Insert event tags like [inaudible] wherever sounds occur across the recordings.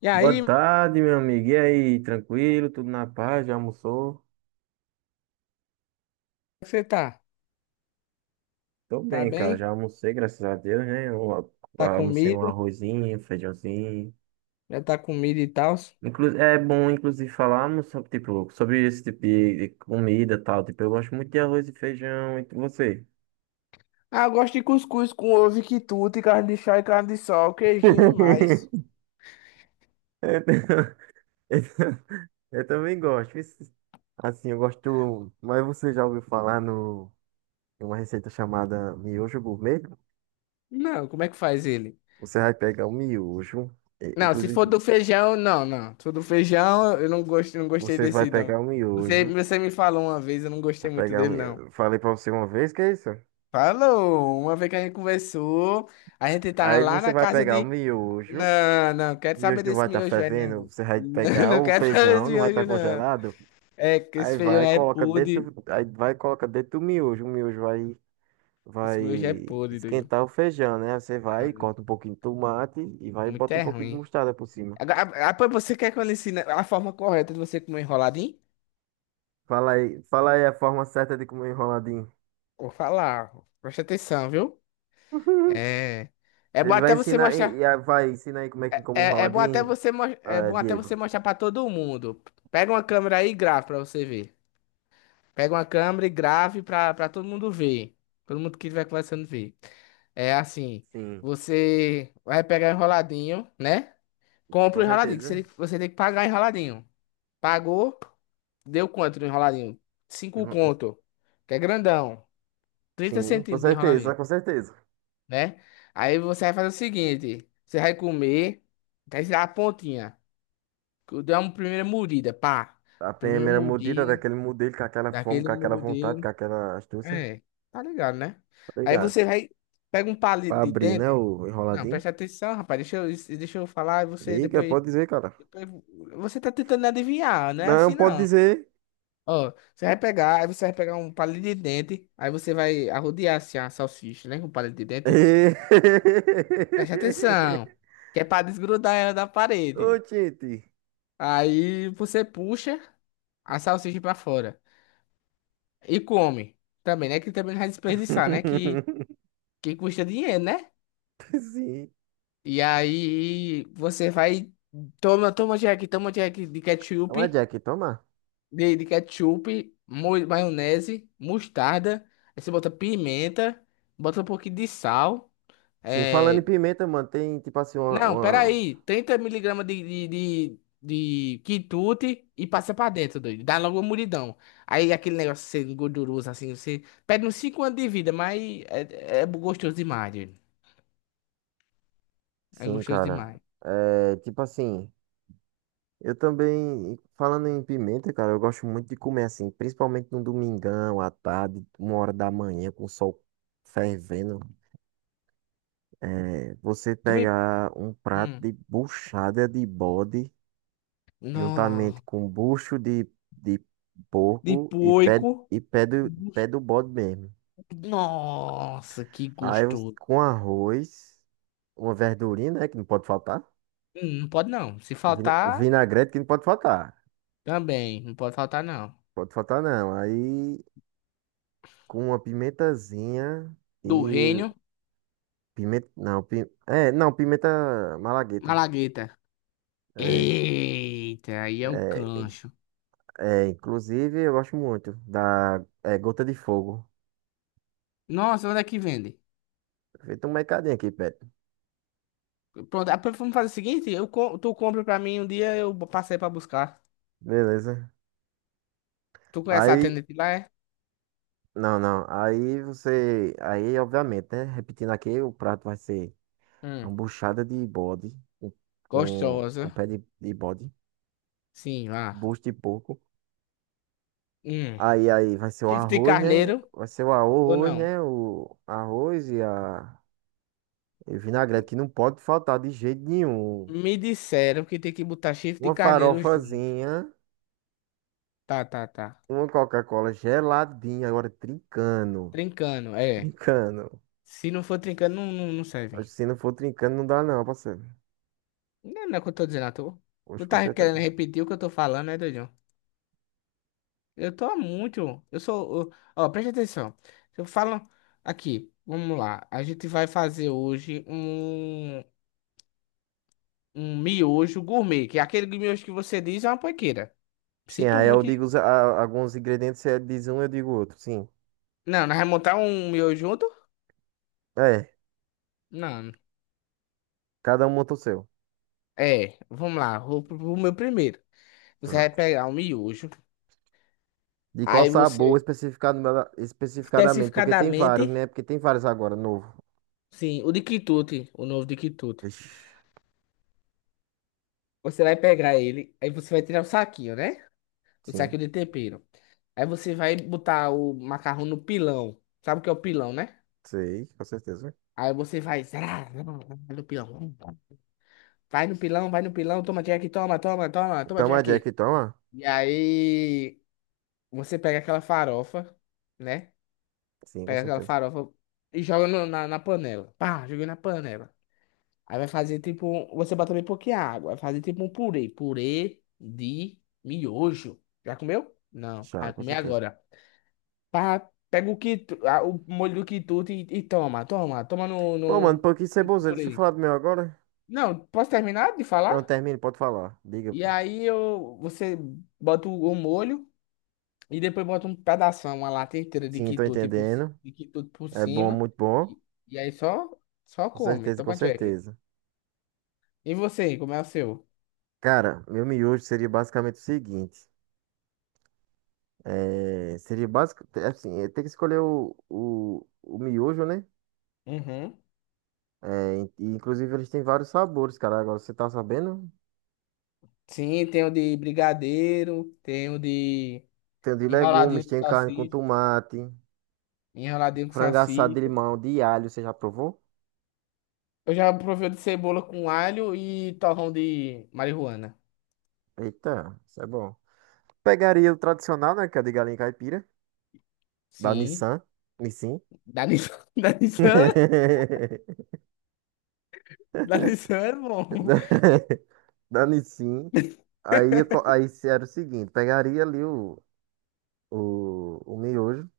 E Boa aí, como tarde, meu amigo. E aí, tranquilo? Tudo na paz? Já almoçou? é que você tá? Tô Tá bem, cara. Já bem? almocei, graças a Deus, né? Eu Tá almocei um comido? arrozinho, um feijãozinho. Já tá comido e tal? Inclu é bom, inclusive, falarmos sobre, tipo, sobre esse tipo de comida e tal. Tipo, eu gosto muito de arroz e feijão. E você? Ah, eu gosto de cuscuz com ovo e quitute, carne de chá e carne de sol, queijinho e mais. [laughs] Eu, tam- [laughs] eu tam- eu também gosto. Assim, eu gosto. Mas você já ouviu falar no em uma receita chamada miojo gourmet? Não, como é que faz ele? Você vai pegar o miojo, Não, se for inclusive. do feijão, não, não. Se for do feijão, eu não gosto, não gostei Você vai desse, pegar não. o Você, miojo. você me falou uma vez, eu não gostei Vai muito pegar o dele, não. miojo. Falei pra você uma vez que é isso? Falou! Uma vez que a gente conversou, a gente tava Aí lá você na vai casa pegar o de... miojo. Não, não, O quero saber miojo não vai desse estar miojo, fervendo. velho. Você vai Não, [laughs] pegar não o quero saber feijão, desse não vai estar miojo, não. congelado. É, que esse Aí feijão vai, é coloca podre. dentro. Aí vai, coloca dentro do miojo. O miojo vai, vai Esse meu já é podre, doido. esquentar o feijão, né? Aí você vai, Ah, corta um pouquinho de tomate e vai e muito bota um é pouquinho de ruim. mostarda por cima. Agora, ah, pô, você quer que eu lhe ensine a forma correta de você comer enroladinho? Fala aí a forma certa de comer enroladinho. Vou falar. Ó, preste atenção, viu? [laughs] É. É bom Ele vai até você ensinar, mostrar. Vai ensinar aí como é que come É, é bom até enroladinho, você mo- é ah, bom até você Diego. mostrar pra todo mundo. Pega uma câmera aí e grave pra você ver. Pega uma câmera e grave pra, pra todo mundo ver. Todo mundo que estiver conversando ver. É assim. Sim, Você vai pegar enroladinho, né? Compra com o enroladinho, certeza. Que você tem que pagar enroladinho. Pagou, deu quanto no enroladinho? Cinco Uhum. conto, que é grandão. trinta Sim, com centímetros de certeza, enroladinho, com certeza. né? Aí você vai fazer o seguinte, você vai comer, vai tirar a pontinha. Dá uma primeira mordida, pá. A Primeira primeira mordida mordida, daquele modelo com aquela fome, daquele com aquela vontade, com modelo. aquela astúcia. É, tá ligado, né? Aí Obrigado. você vai, pega um palito Pra de abrir, né, dente. o Não, enroladinho. presta atenção, rapaz. Deixa eu falar e você Liga, depois, pode dizer, cara. depois. Você tá tentando adivinhar, não é Não, assim pode não. dizer. Ó, aí você vai pegar um palito de dente, aí você vai arrodear assim a salsicha, né, com o palito de dente. Preste atenção, [laughs] que é pra desgrudar ela da Ô, parede. gente. Aí você puxa a salsicha pra fora e come. Também, né, que também não vai desperdiçar, né, [laughs] que custa dinheiro, né? Sim. E aí você vai, toma Jack de Toma, ketchup, Jack, toma. De ketchup, maionese, mostarda, aí você bota pimenta, bota um pouquinho de sal. Sim, falando em É... pimenta, mano, tem tipo assim Não, uma-. peraí. 30 miligramas de quitute e passa pra dentro, doido. Dá logo uma mulidão. Aí aquele negócio sendo gorduroso, assim, você perde uns 5 anos de vida, mas é, é gostoso demais, doido. É Sim, gostoso cara. demais. É, tipo assim. Eu também, falando em pimenta, cara, eu gosto muito de comer assim, principalmente no domingão, à tarde, uma hora da manhã, com o sol fervendo. É, você Tu me... pegar um prato Hum. de buchada de bode, juntamente Nó. com bucho de De porco e pé, poico. e pé do, pé do bode mesmo. Nossa, que Aí você- gostoso. com arroz, uma verdurinha, né, que não pode faltar. Não pode não. Se O faltar, vinagrete que não pode faltar. também. Não pode faltar, não. Pode faltar não. Aí com uma pimentazinha Do e reino, pimenta, não, é, não, pimenta malagueta. malagueta. É, Eita, aí é o é, cancho. é, inclusive eu gosto muito da gota de fogo. Nossa, onde é que vende? Feito um mercadinho aqui, perto. Pronto, ah, vamos fazer o seguinte, tu compra pra mim um dia, eu passei pra buscar. Beleza. Tu conhece a Aí, atendente lá, é? não, não. Aí obviamente, né? Repetindo aqui, o prato vai ser uma Hum, buchada de bode com, com gostosa. pé de bode, Sim, lá. bucho de porco. Hum. Aí vai ser o Chifre de arroz, né? carneiro Vai ser o ou arroz, não? né? O arroz e a e vinagrete que não pode faltar de jeito nenhum. Me disseram que tem que botar chifre de Uma carneiro junto. farofazinha, Tá, tá, tá. uma Coca-Cola geladinha, agora trincando. Trincando, é. Trincando. Se não for trincando, não serve. Acho que se não for trincando, não dá não, parceiro. Não é o que eu tô dizendo, tu. Hoje Tu com tá certeza. querendo repetir o que eu tô falando, né, doido? Eu tô há muito. Eu sou. Ó, preste atenção. Eu falo aqui, vamos lá. A gente vai fazer hoje um miojo gourmet, que é aquele miojo que você diz é uma panqueira. Sim, Sinto aí eu muito. digo alguns ingredientes, você diz um, eu digo outro. Sim. Não, nós vamos montar um miojo junto? É, Não. cada um monta o seu. É, vamos lá. Vou pro meu primeiro. Você vai Pronto. pegar um miojo. De qual Aí sabor você, especificado especificadamente? Porque tem vários, especificadamente, né? Porque tem vários agora, novo. sim, o de quitute, o novo de quitute. Ixi. Você vai pegar ele, aí você vai tirar o saquinho, né? O Sim, saquinho de tempero. Aí você vai botar o macarrão no pilão. Sabe o que é o pilão, né? sei, com certeza. Aí você vai. Zá, zá, zá, no pilão. Vai no pilão, vai no pilão, toma Jack, toma Toma Jack, Jack. toma. E aí você pega aquela farofa, né? Sim, com Pega aquela certeza. farofa e joga na panela. Pá, joguei na panela. Aí vai fazer tipo. Um- Você bota bem pouquinha água. Vai fazer tipo um purê. Purê de miojo. Já comeu? Não. Já, Vai com comer certeza. agora. Pá, pega o, quitu, ah, o molho do quitute e toma, no, Pô, mano, pô, que no ceboseiro. Deixa eu purê. falar do meu agora. Não, posso terminar de falar? Não, termine, pode falar. Diga. Você bota o molho e depois bota um pedaço, uma lata inteira de Sim, tô quitute entendendo. de quitute por É bom, cima. muito bom. E, e aí só, só Com come, certeza, com toma check. certeza. E você, como é o seu? Cara, meu miojo seria basicamente o seguinte. É, seria básico, assim, tem que escolher o miojo, né? Uhum. É, e, inclusive eles têm vários sabores, cara. Agora você tá sabendo? Sim, tem o de brigadeiro, tem o de Tem o de enroladinho legumes, de tem carne com salsicha, tomate, enroladinho com frango assado de salsicha. limão, de alho, você já provou? Eu já provei o de cebola com alho e torrão de marihuana. Eita, isso é bom. Pegaria o tradicional, né? Que é o de galinha caipira. Da Sim. Nissan. Nissin. Da Nissan. [laughs] Da Nissan? [laughs] Da Nissan é bom. Da da Nissin. Aí se era o seguinte: pegaria ali o miojo,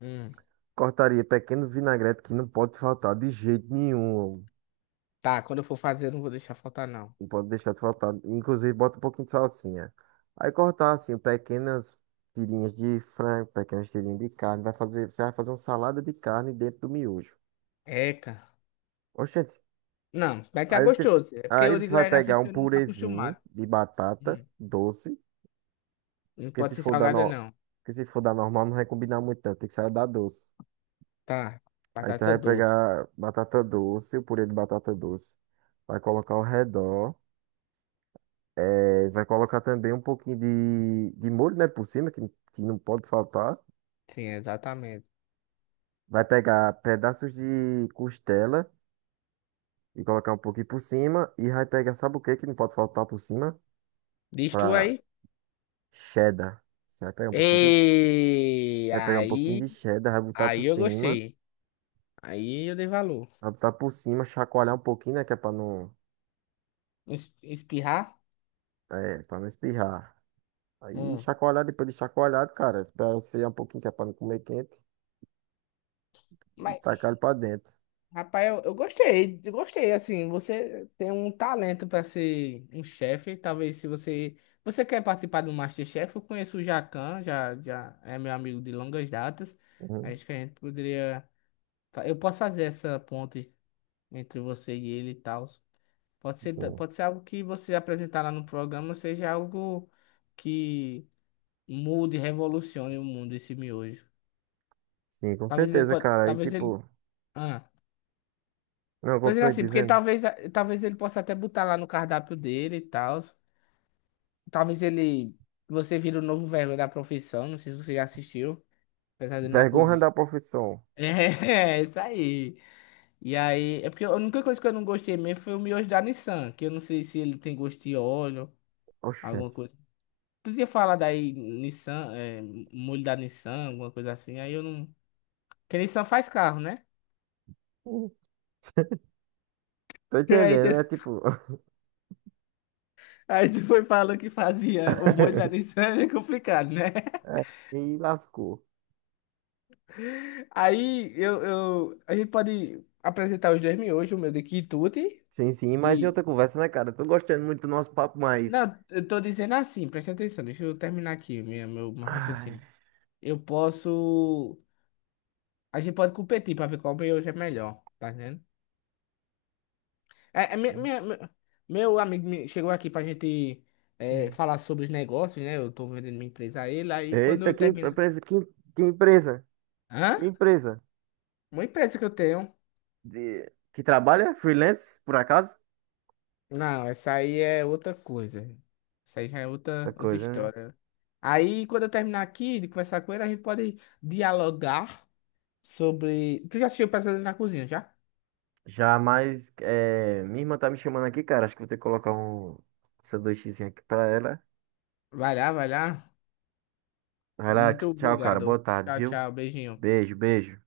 Hum, cortaria pequeno vinagrete que não pode faltar de jeito nenhum. tá, quando eu for fazer, eu não vou deixar faltar, não. Não pode deixar de faltar. Inclusive, bota um pouquinho de salsinha. Aí cortar assim, pequenas tirinhas de frango, pequenas tirinhas de carne. Você vai fazer uma salada de carne dentro do miojo. Eca. Oxente, Não, vai ficar aí você, gostoso. É porque aí eu você digo vai eca assim pegar um porque eu não tô purezinho acostumado. de batata Hum. doce. Não Porque pode se ser for da, salgada, no... não. Porque se for da normal, não vai combinar muito, não. Tem que sair da doce. Tá. Aí você Batata vai doce. pegar batata doce, o purê de batata doce. Vai colocar ao redor. É, vai colocar também um pouquinho de molho, né, por cima, que não pode faltar. Sim, exatamente. Vai pegar pedaços de costela e colocar um pouquinho por cima. E vai pegar, sabe o que que não pode faltar por cima? Diz tu Pra aí. cheddar. Você Ei, vai pegar um pouquinho aí. de cheddar, vai botar por Aí eu cima. gostei. Aí eu dei valor. Vai botar por cima, chacoalhar um pouquinho, né, que é pra não. Espirrar? É, pra não espirrar. Aí Hum. chacoalhar, depois de chacoalhado, cara, espera esfriar um pouquinho, que é pra não comer quente, e tacar ele pra dentro. Rapaz, eu gostei, assim, você tem um talento para ser um chefe, talvez se você, você quer participar do MasterChef, eu conheço o Jacan, já é meu amigo de longas datas, Uhum. acho que a gente poderia, eu posso fazer essa ponte entre você e ele e tal, pode Sim. ser, pode ser algo que você apresentar lá no programa, seja algo que mude, revolucione o mundo, esse miojo, Sim, com talvez ele certeza, pode, cara. Aí, talvez ele, tipo, ah. não, Tô dizendo continue assim, porque dizendo. talvez, talvez ele possa até botar lá no cardápio dele e tal. Talvez ele. Você vira o novo vergonha da profissão, não sei se você já assistiu, apesar dele na Vergonha cozinha. da [laughs] profissão. É, é isso aí. E aí, é porque a única coisa que eu não gostei mesmo foi o miojo da Nissan, que eu não sei se ele tem gosto de óleo, alguma Oxente. coisa. Tu tinha falado aí, Nissan, é, molho da Nissan, alguma coisa assim, aí eu não. Porque Nissan faz carro, né? Hum. Tô [laughs] Aí tu, entendendo, né? Tipo, [laughs] aí tu foi falando que fazia o molho da Nissan, é complicado, né? é, e lascou. Aí eu, a gente pode apresentar os 2 miojos, o meu de quitute Sim, sim, mas em e. outra conversa, né, cara? Tô gostando muito do nosso papo, mas. Não, eu tô dizendo assim, presta atenção, deixa eu terminar aqui meu Ai, raciocínio. Eu posso. A gente pode competir pra ver qual miojo é melhor, tá vendo? É, é, minha- sim. minha- meu meu amigo chegou aqui pra gente é, falar sobre os negócios, né? Eu tô vendendo minha empresa a ele, aí quando Eita, eu que termino. empresa, que empresa? Hã? Que empresa? Uma empresa que eu tenho. De... Que trabalha? Freelance, por acaso? Não, essa aí é outra coisa. Essa aí já é Da outra, outra coisa, né? história. Aí, quando eu terminar aqui de conversar com ele, a gente pode dialogar sobre. Tu já assistiu Pesadelo na Cozinha, já? Já mais. É, minha irmã tá me chamando aqui, cara. Acho que vou ter que colocar um sanduíchezinho aqui pra ela. Vai lá, vai lá. Vai lá, Muito tchau, cara. Boa obrigado. tarde, Tchau, viu? tchau. Beijinho. Beijo, beijo.